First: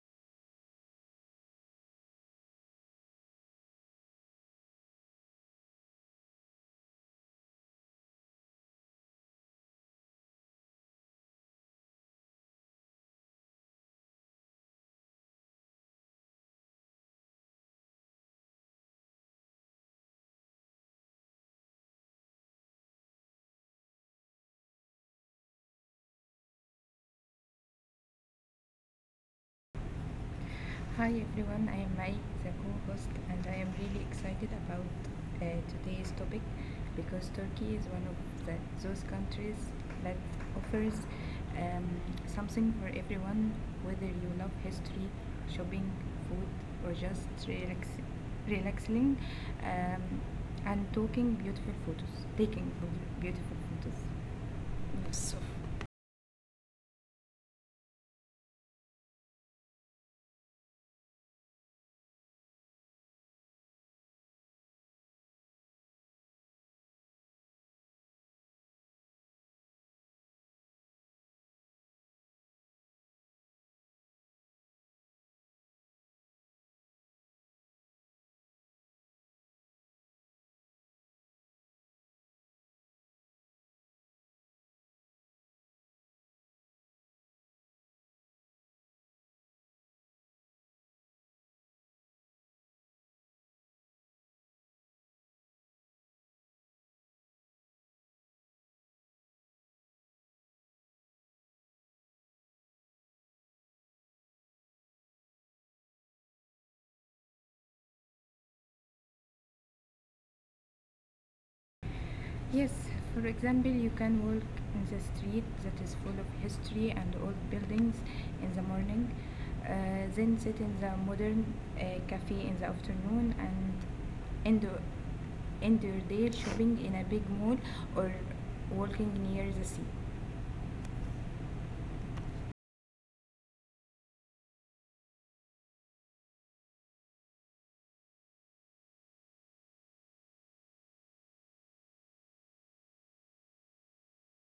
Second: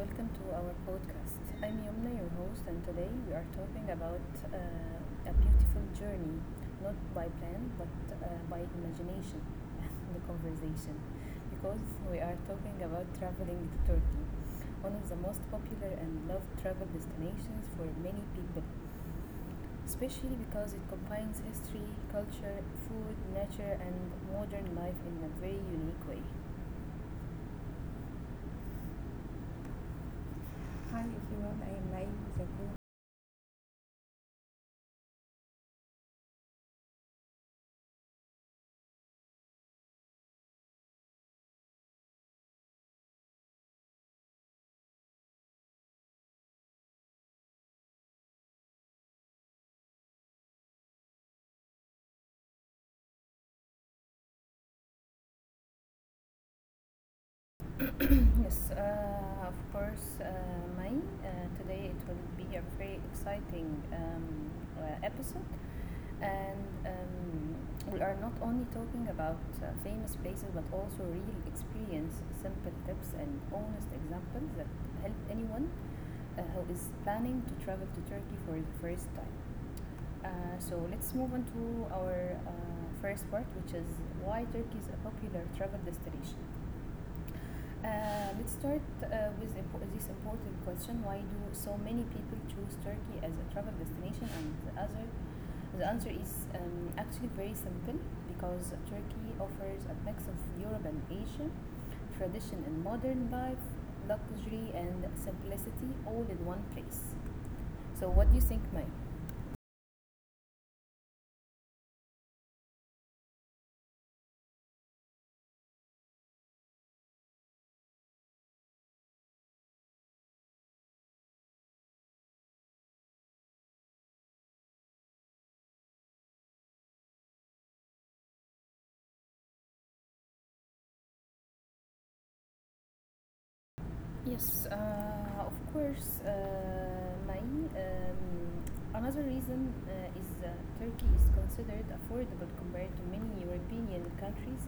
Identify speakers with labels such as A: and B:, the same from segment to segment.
A: welcome to our podcast. I'm Yumna, your host, and today we are talking about a beautiful journey, not by plan but by imagination the conversation, because we are talking about traveling to Turkey, one of the most popular and loved travel destinations for many people, especially because it combines history, culture, food, nature, and modern life in a very unique way. Hi
B: Hi
A: everyone,
B: everyone, I
A: I am
B: am Mai,
A: Naim
B: the
A: Zakou.
B: co-host, and I am really excited about uh, today's topic because Turkey is one of the, those countries that offers um, something for everyone, whether you love history, shopping, food, or just relax, relaxing um, and talking beautiful photos, taking beautiful photos. Yes, of
A: Yes, of course, May. Today it will be a very exciting episode, and we are not only talking about famous places but also real experience, simple tips, and honest examples that help anyone who is planning to travel to Turkey for the first time. So let's move on to our first part, which is why Turkey is a popular travel destination. Let's start with this important question: why do so many people choose Turkey as a travel destination? And the answer is actually very simple because Turkey offers a mix of Europe and Asia, tradition and modern life, luxury and simplicity, all in one place. So, what do you think, Mike?
B: Yes, for example, you can walk in the street that is full of history and old buildings in the morning, then sit in the modern cafe in the afternoon, and end, end your day shopping in a big mall or walking near the sea.
A: Yes, of course, my another reason is Turkey is considered affordable compared to many European countries,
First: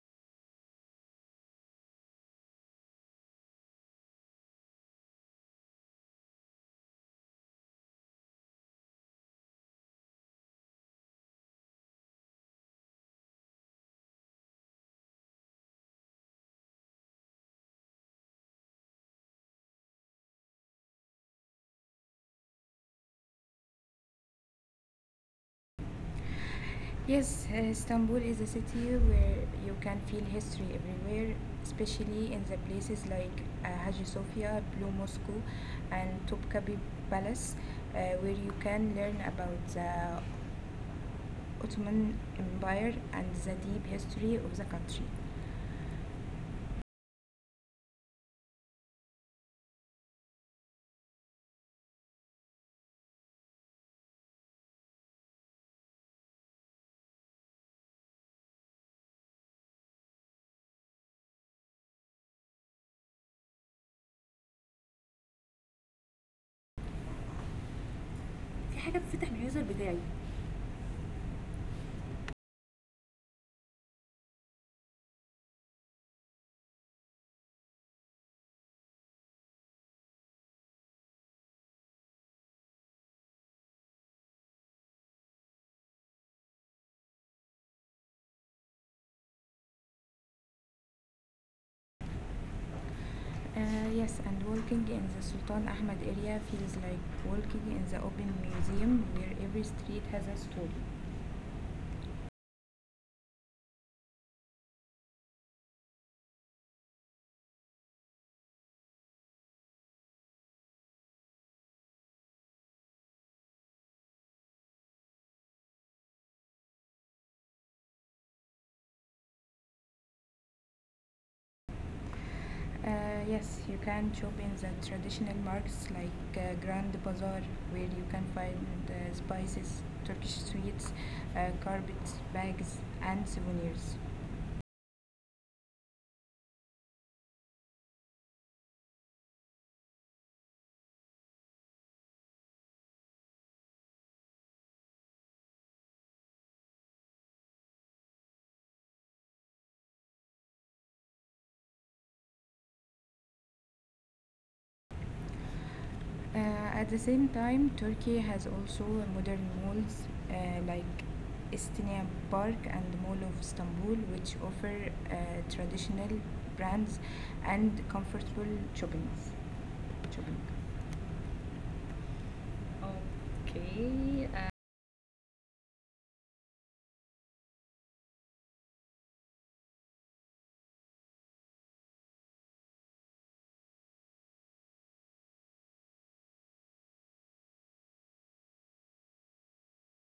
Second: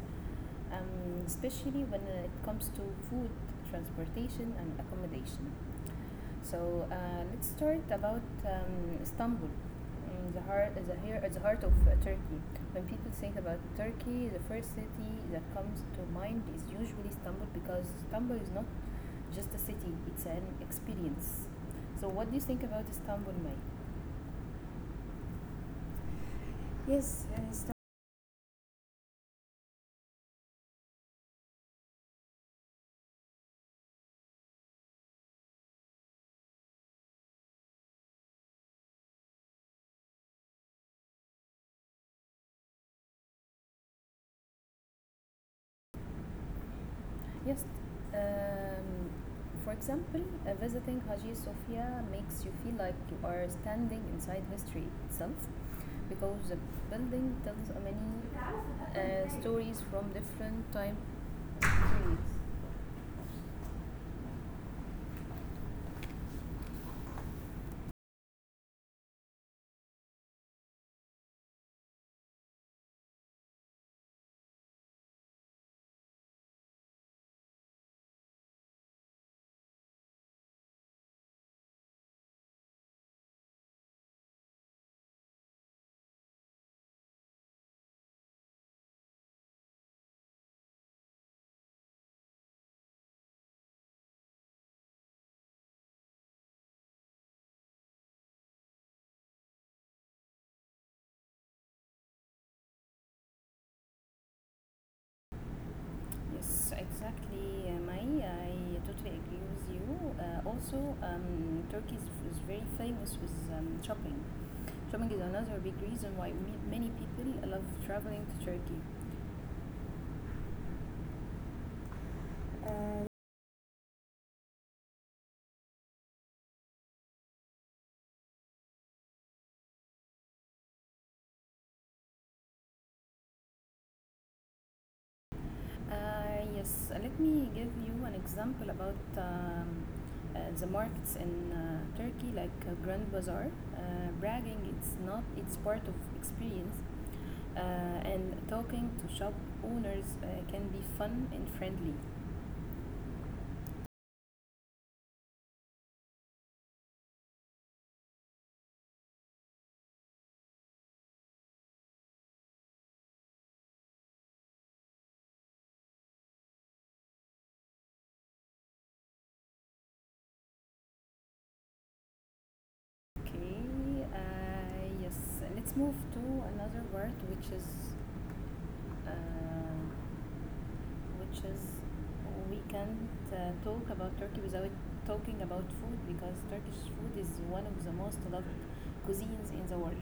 A: especially when it comes to food, transportation, and accommodation. So let's start about Istanbul, the heart of Turkey. When people think about Turkey, the first city that comes to mind is usually Istanbul because Istanbul is not just a city; it's an experience. So, what do you think about Istanbul, May?
B: Yes, Istanbul is a city where you can feel history everywhere, especially in the places like Hagia Sophia, Blue Moscow, and Topkapi Palace, where you can learn about the Ottoman Empire and the deep history of the country.
A: Yes. Um, for example, visiting Hagia Sophia makes you feel like you are standing inside history itself because the building tells a many stories from different time periods.
B: في حاجة بتفتح اليوزر بتاعي Yes, and walking in the Sultan Ahmed area feels like walking in the open museum where every street has a story.
A: Yes, exactly, Mai. I totally agree with you. Also, Turkey is very famous with shopping. Shopping is another big reason why many people love traveling to Turkey.
B: Uh,
A: Uh,
B: yes, you can shop in the traditional markets like Grand Bazaar, where you can find spices, Turkish sweets, carpets, bags, and souvenirs.
A: Yes, let me give you an example about the markets in Turkey, like Grand Bazaar. Uh, Bragging, it's not, it's part of experience, uh, and talking to shop owners can be fun and friendly.
B: Uh, at the same time, Turkey has also modern malls like Estinian Park and Mall of Istanbul, which offer uh, traditional brands and comfortable shopping. shopping.
A: Okay,
B: Okay.
A: yes, let's move to another word, uh, which is we can't talk about Turkey without talking about food because Turkish food is one of the most loved cuisines in the world.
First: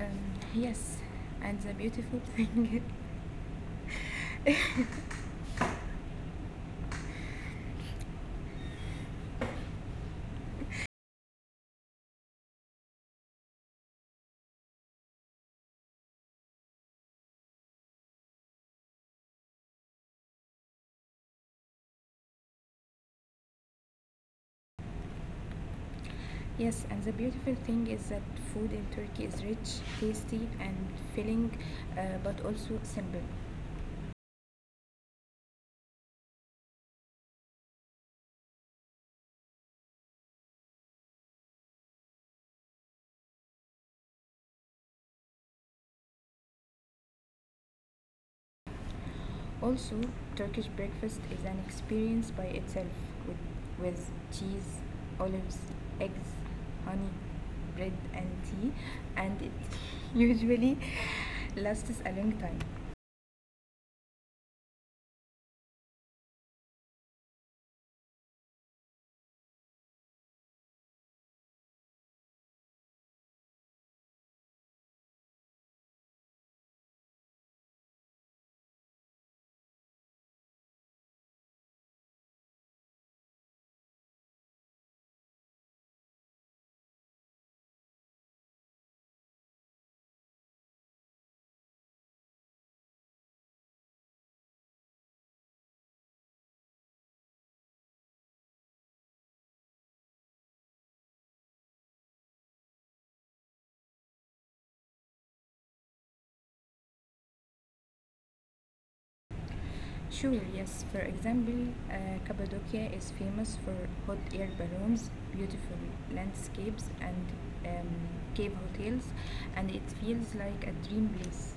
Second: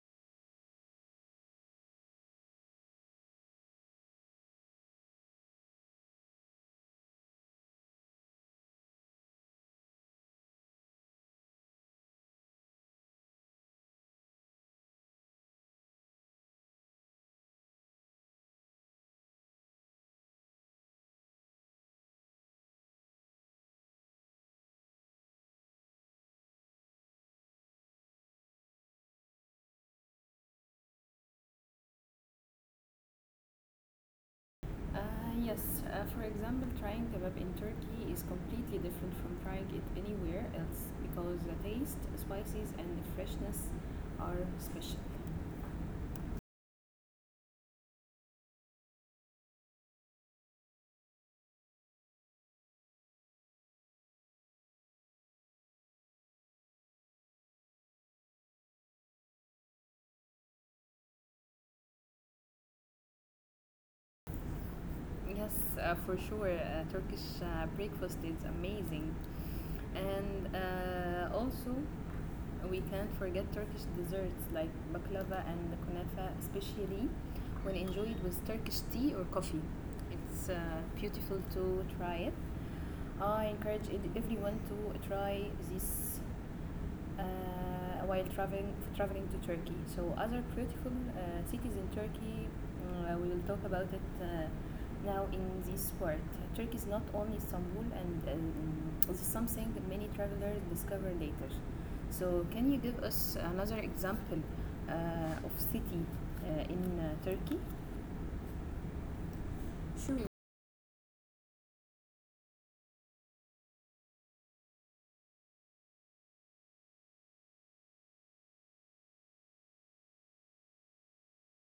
B: Yes, and the beautiful thing, yes, and the beautiful thing is that food in Turkey is rich, tasty, and filling, but also simple.
A: Uh, yes, for example, trying kebab in Turkey is completely different from trying it anywhere else because the taste, spices, and the freshness are special.
B: Also, Turkish breakfast is an experience by itself with, with cheese, olives, eggs, honey, bread, and tea, and it usually lasts a long time.
A: Yes, for sure, Turkish breakfast is amazing, and also we can't forget Turkish desserts like baklava and kunafa, especially when enjoyed with Turkish tea or coffee. It's beautiful to try it. I encourage everyone to try this uh, while traveling to Turkey. So other beautiful cities in Turkey, we will talk about it now in this part. Turkey is not only Istanbul, and this is something that many travelers discover later. So can you give us another example of city in Turkey?
B: Sure, yes. For example, Cappadocia is famous for hot air balloons, beautiful landscapes, and um, cave hotels, and it feels like a dream place.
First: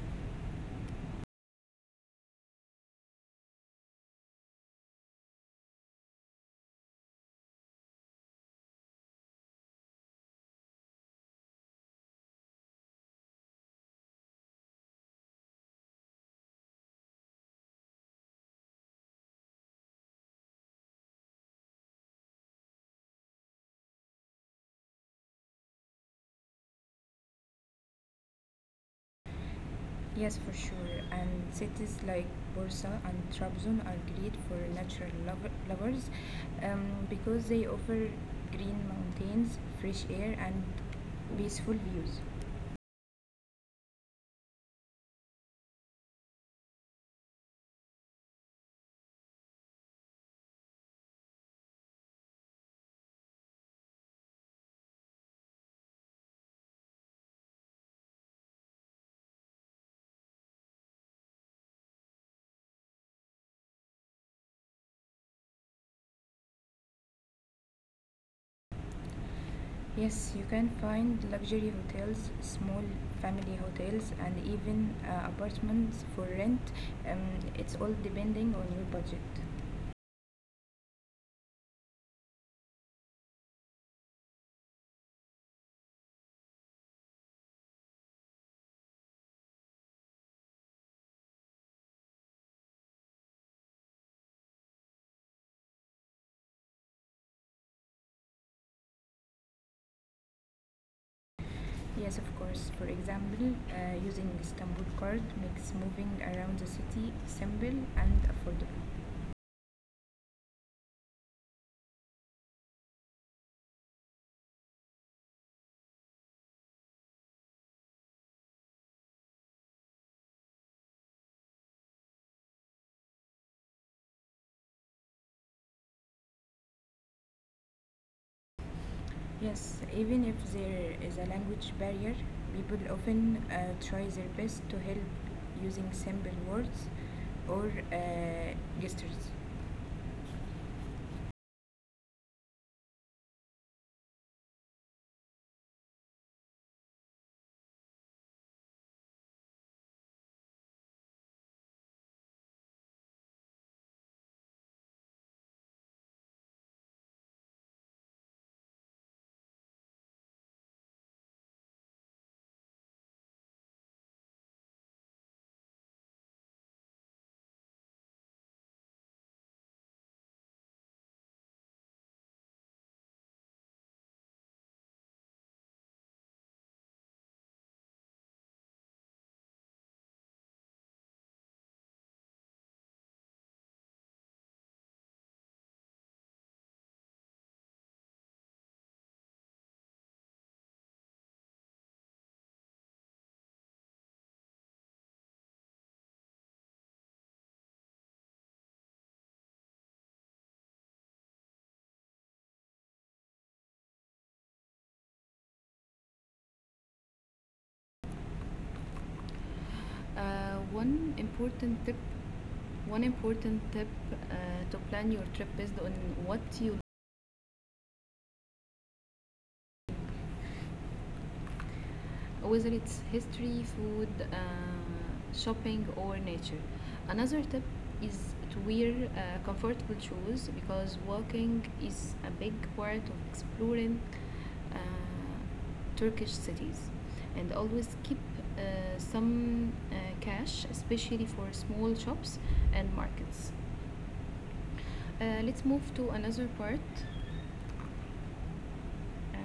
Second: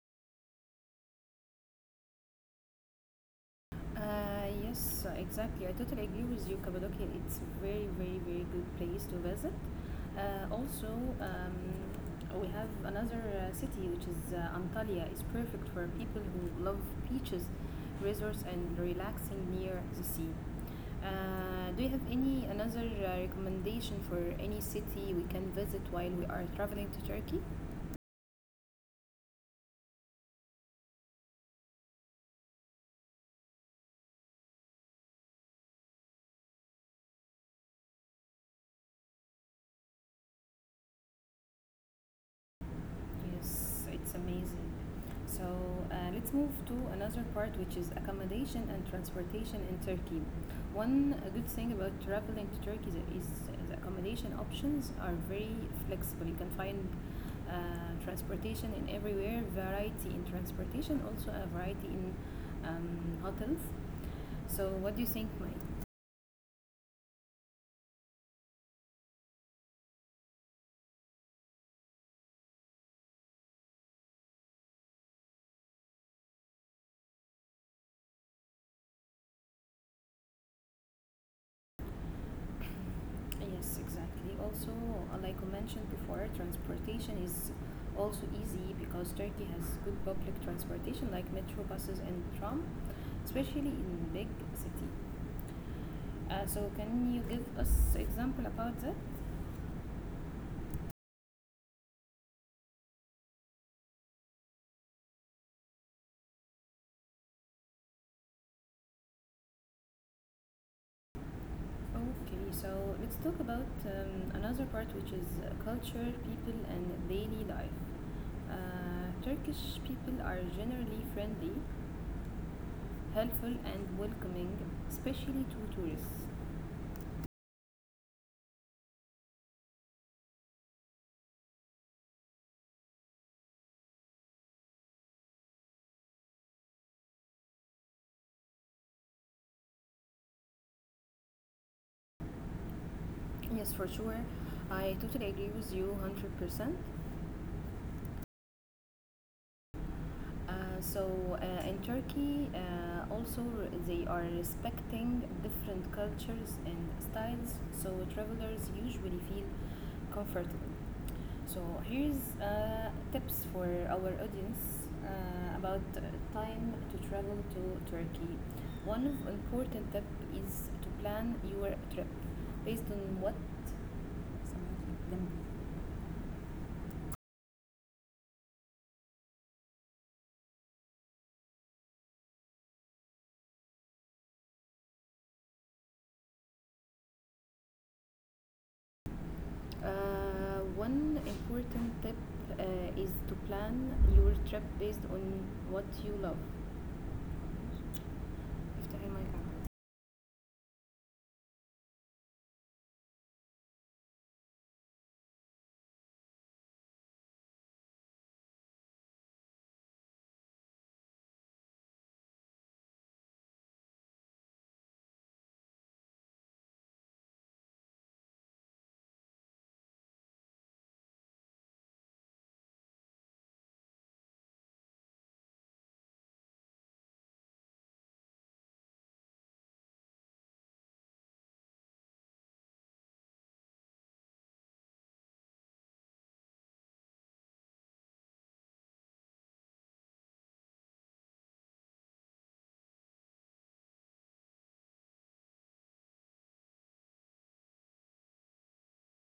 A: Yes, exactly. I totally agree with you, Cappadocia. It's very, very, very good place to visit. Also, um, we have another city which is Antalya. It's perfect for people who love beaches, resorts, and relaxing near the sea. Do you have any another recommendation for any city we can visit while we are traveling to Turkey?
B: Yes, for sure. And cities like Bursa and Trabzon are great for lovers because they offer green mountains, fresh air, and peaceful views.
A: Yes, it's amazing. So let's move to another part, which is accommodation and transportation in Turkey. One good thing about traveling to Turkey is the accommodation options are very flexible. You can find uh, transportation in everywhere, variety in transportation, also a variety in hotels. So, what do you think, Mike?
B: Yes, you can find luxury hotels, small family hotels, and even apartments for rent. Um, it's all depending on your budget.
A: Yes, exactly. Also, like I mentioned before, transportation is also easy because Turkey has good public transportation like metro buses and tram, especially in big city. So can you give us example about that?
B: Yes, of course. For example, using Istanbul card makes moving around the city simple and affordable.
A: Okay, so let's talk about another part which is culture, people, and daily life. Turkish people are generally friendly, helpful, and welcoming, especially to tourists.
B: Yes, even if there is a language barrier, people often try their best to help using simple words or gestures.
A: Yes, for sure. I totally agree with you 100%. Uh, so, in Turkey, also they are respecting different cultures and styles, so travelers usually feel comfortable. So, here's tips for our audience about time to travel to Turkey. One of important tip is to plan your trip based on what one important tip uh, is to plan your trip based on what you love. افتحي المايك عندك.
B: Uh, one important tip One important tip uh, to plan your trip based on what you whether it's history, food, shopping, or nature. Another tip is to wear comfortable shoes because walking is a big part of exploring uh, Turkish cities. And always keep uh, some cash, especially for small shops and markets. Uh, let's move to another part Uh,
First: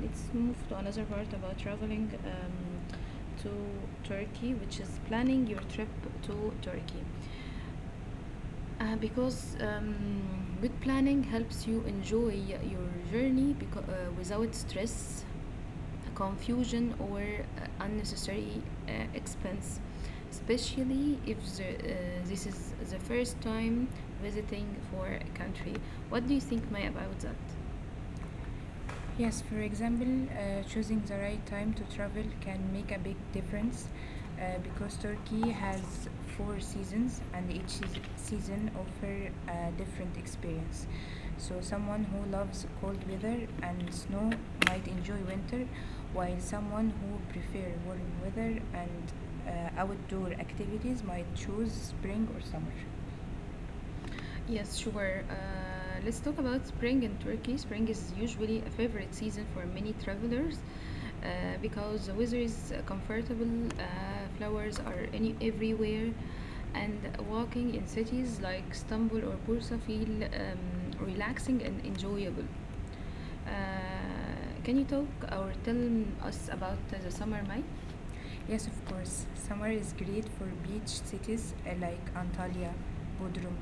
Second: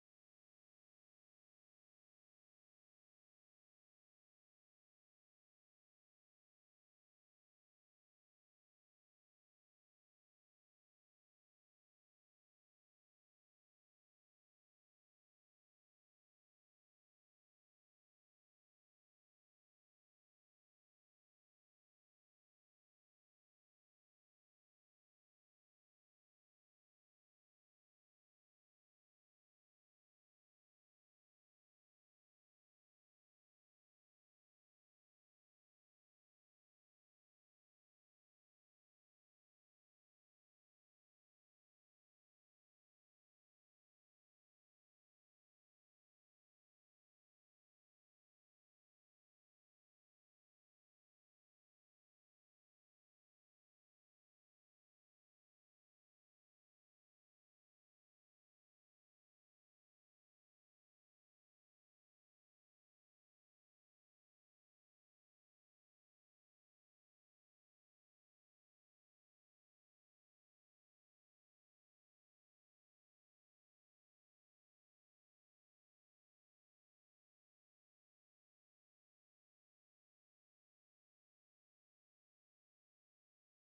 B: let's move to another part about traveling to Turkey, which is planning your trip to Turkey. Because good planning helps you enjoy your journey without stress, confusion, or unnecessary expense, especially if this is the first time visiting for a country. What do you think, Maya, about that? Yes, for example, choosing the right time to travel can make a big difference because Turkey has four seasons and each season offer a different experience. So someone who loves cold weather and snow might enjoy winter, while someone who prefer warm weather and outdoor activities might choose spring or summer. Yes, sure. Let's talk about spring in Turkey. Spring is usually a favorite season for many travelers uh, because the weather is comfortable, flowers are any everywhere, and walking in cities like Istanbul or Bursa feel relaxing and enjoyable. Uh, can you talk or tell us about the summer life? Yes, of course. Summer is great for beach cities like Antalya, Bodrum,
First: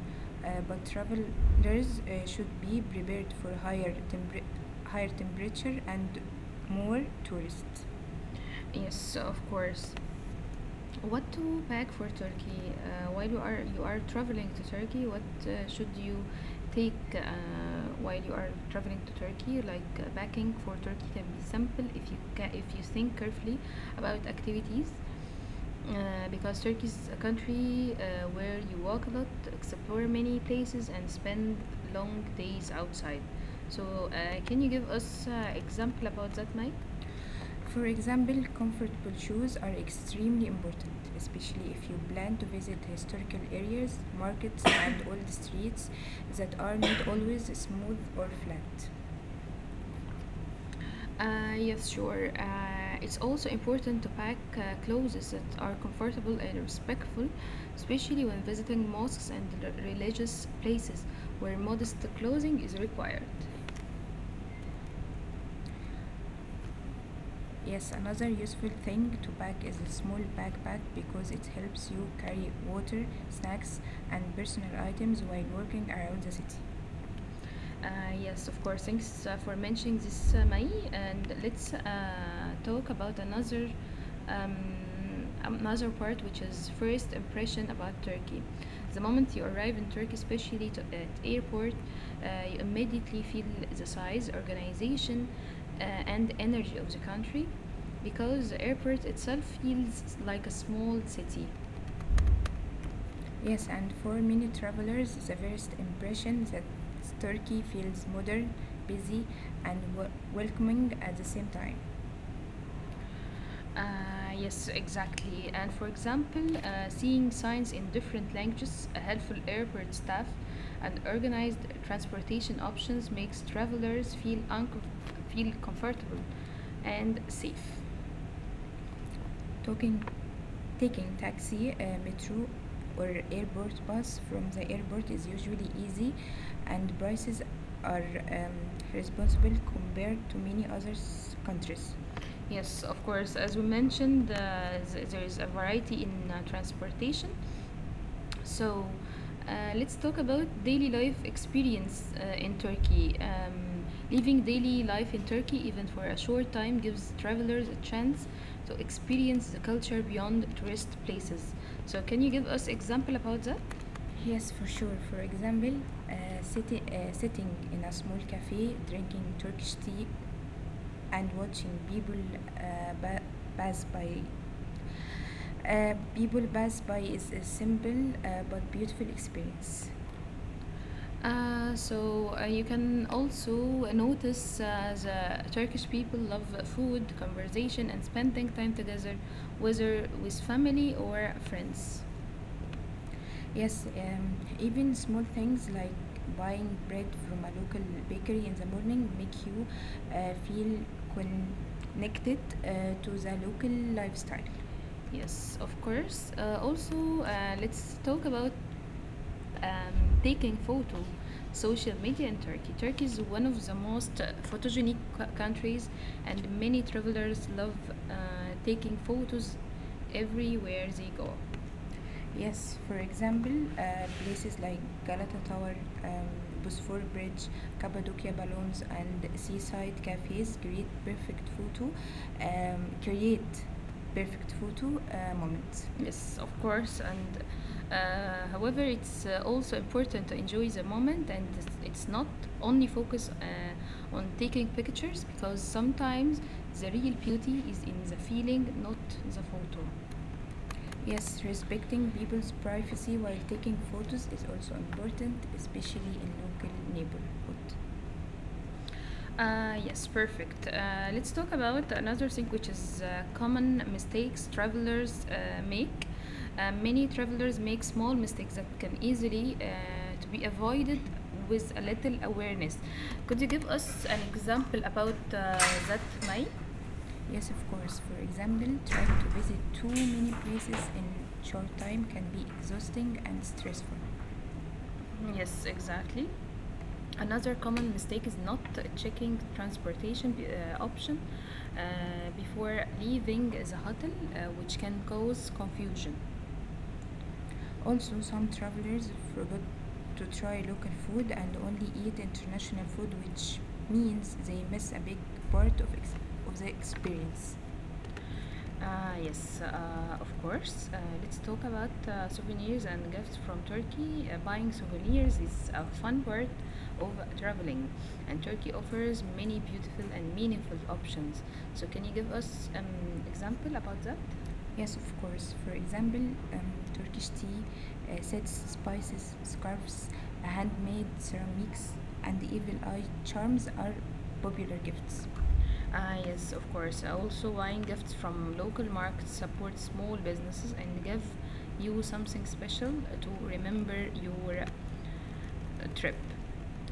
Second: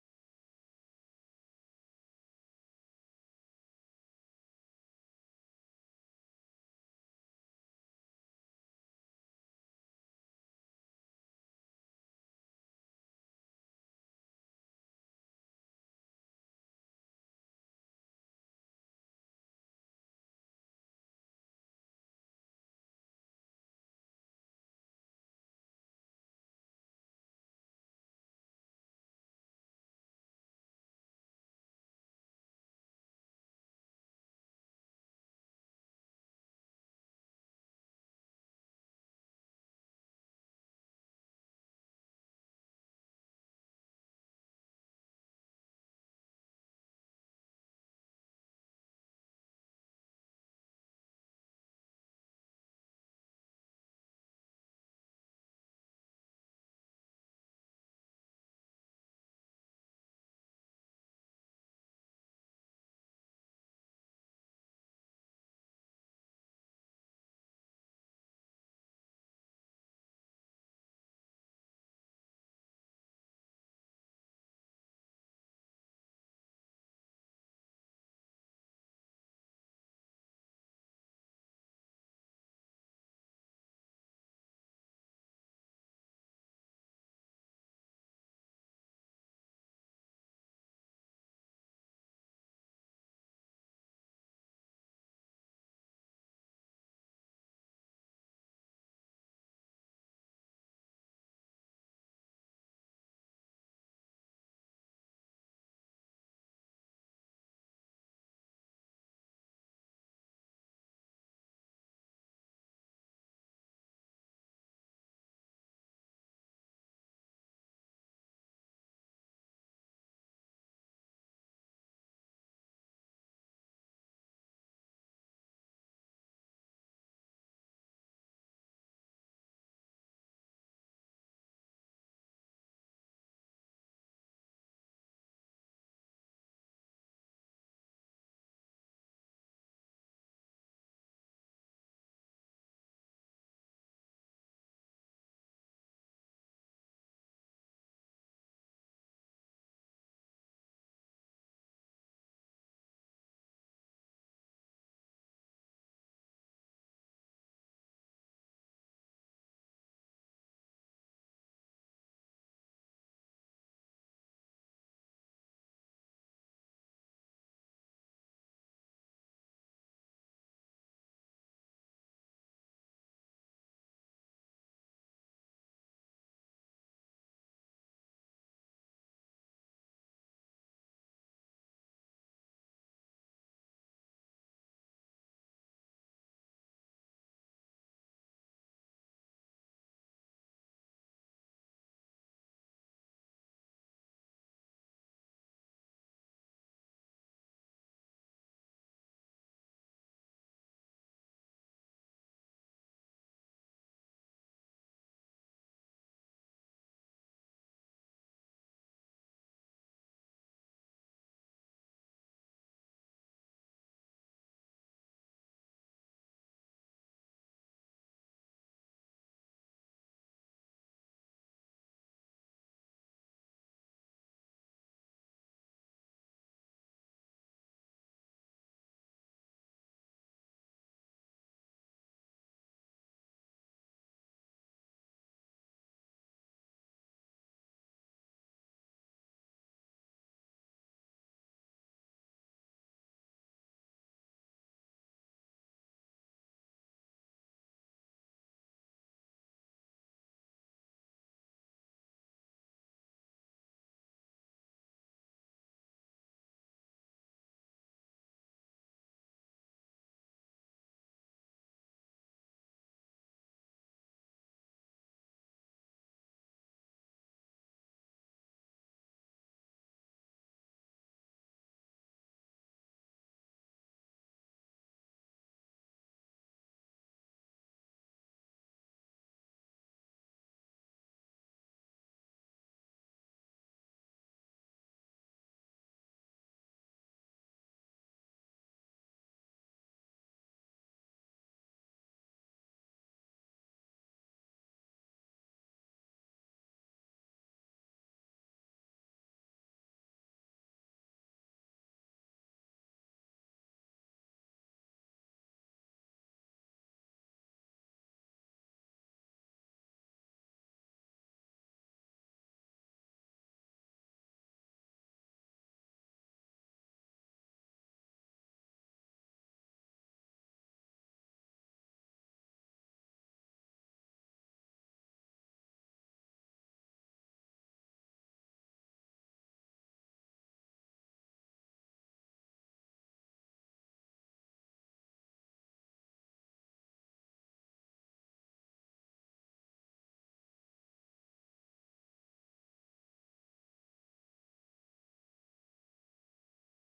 B: but travelers should be prepared for higher temperature and more tourists. Yes, of course. What to pack for Turkey? While you are traveling to Turkey, what should you take while you are traveling to Turkey? Like packing for Turkey can be simple if you think carefully about activities, because Turkey is a country where you walk a lot, explore many places, and spend long days outside. So, can you give us example about that, Mike? For example, comfortable shoes are extremely important, especially if you plan to visit historical areas, markets, and old streets that are not always smooth or flat. Yes, sure. It's also important to pack clothes that are comfortable and respectful, especially when visiting mosques and religious places where modest clothing is required. Yes, another useful thing to pack is a small backpack because it helps you carry water, snacks, and personal items while walking around the city. Uh, yes, of course. Thanks for mentioning this, Mai. And let's talk about um, another part, which is first impression about Turkey. The moment you arrive in Turkey, especially at airport, you immediately feel the size, organization, uh, and energy of the country, because the airport itself feels like a small city. Yes, and for many travelers, the first impression that Turkey feels modern, busy, and welcoming at the same time. Yes, exactly. And for example, seeing signs in different languages, a helpful airport staff, and organized transportation options makes travelers feel comfortable and safe. talking, Taking taxi, metro, or airport bus from the airport is usually easy, and prices are um, responsible compared to many other countries. Yes, of course. As we mentioned, there is a variety in transportation. So, let's talk about daily life experience in Turkey. Living daily life in Turkey, even for a short time, gives travelers a chance to experience the culture beyond tourist places. So, can you give us example about that? Yes, for sure. For example, uh, sitting in a small cafe, drinking Turkish tea, and uh, ba- pass by people pass by is a simple but beautiful experience. You can also notice the Turkish people love food, conversation, whether with family or friends. Yes, even small things like buying bread from a local bakery in the morning make you feel connected to the local lifestyle. Yes, of course. Also, let's talk about um, taking photo. Social media in Turkey. Turkey is one of the most photogenic countries, and many travelers love uh, taking photos everywhere they go. Yes, for example, places like Galata Tower, um, Bosphor Bridge, Cappadocia Balloons, and seaside cafes create perfect photo moments. Yes, of course. And however, it's also important to enjoy the moment, and it's not only focus on taking pictures because sometimes the real beauty is in the feeling, not the photo. Yes, respecting people's privacy while taking photos is also important, especially in local neighborhood. Yes, perfect. Let's talk about another thing which is common mistakes travelers make. Many travelers make small mistakes that can easily to be avoided with a little awareness. Could you give us an example about that, May? Yes, of course. For example, trying to visit too many places in short time can be exhausting and stressful. Yes, exactly. Another common mistake is not checking transportation option before leaving the hotel, which can cause confusion. Also, some travelers forgot to try local food and only eat international food, which means they miss a big part of, ex- of the experience. Yes, of course. Let's talk about souvenirs and gifts from Turkey. Buying souvenirs is a fun part of traveling, and Turkey offers many beautiful and meaningful options. So, can you give us an example about that? Yes, of course. For example, Turkish tea, sets, spices, scarves, handmade ceramics, and evil eye charms are popular gifts. Ah, yes, of course. Also, buying gifts from local markets support small businesses and give you something special to remember your trip.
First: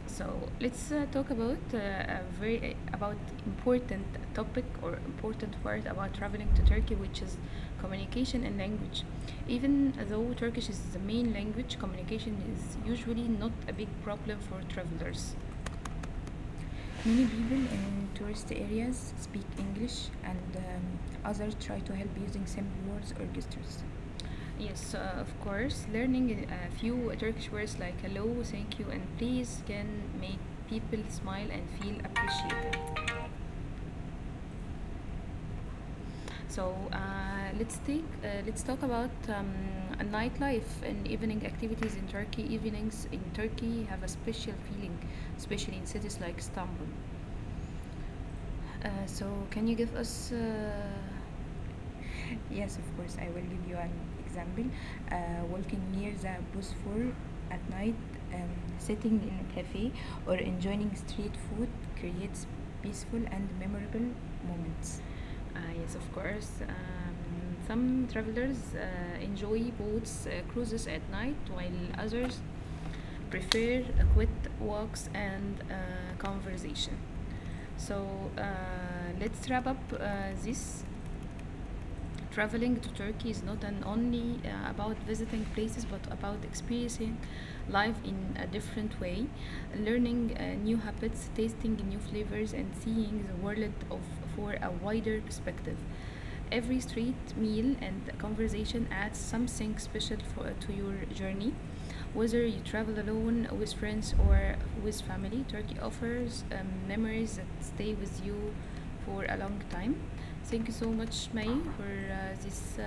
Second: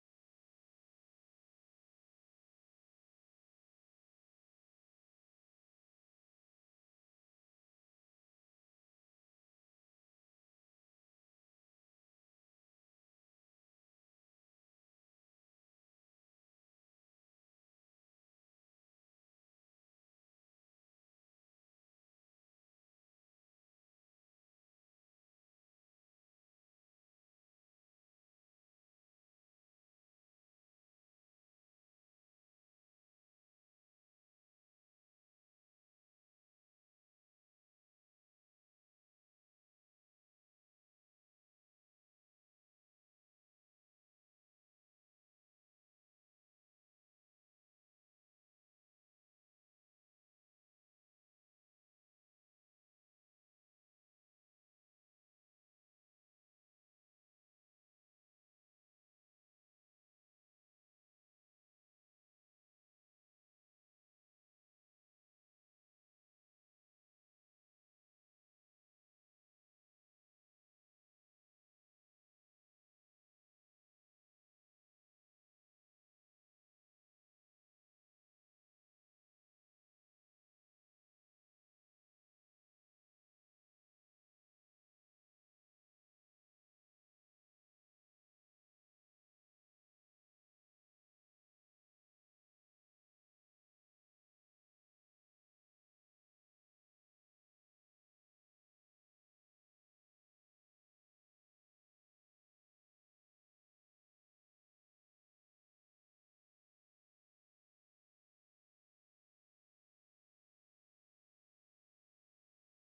B: So let's talk about a very about important topic or important part about traveling to Turkey, which is communication and language. Even though Turkish is the main language, communication is usually not a big problem for travelers. Many people in tourist areas speak English and others try to help using simple words or gestures. Yes, of course. Learning a few Turkish words like hello, thank you, and please can make people smile and feel appreciated. Let's talk about nightlife and evening activities in Turkey. Evenings in Turkey have a special feeling, especially in cities like Istanbul. Uh, so, can you give us? Yes, of course. I will give you an example. Uh, Walking near the Bosphor at night, um, sitting in a cafe, or enjoying street food creates peaceful and memorable moments. Yes, of course. Some travelers enjoy boats cruises at night, while others prefer quiet walks and conversation. So let's wrap up this. Traveling to Turkey is not an only about visiting places, but about experiencing life in a different way, learning new habits, tasting new flavors, and seeing the world of for a wider perspective. Every street meal and conversation adds something special to your journey. Whether you travel alone, with friends, or with family, Turkey offers memories that stay with you for a long time. Thank you so much, May, for this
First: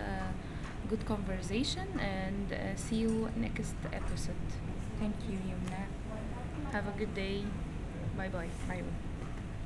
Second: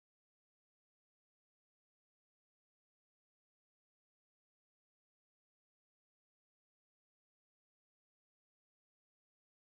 B: good conversation, and see you next episode. Thank you, Yumna. Have a good day. Bye bye. Bye.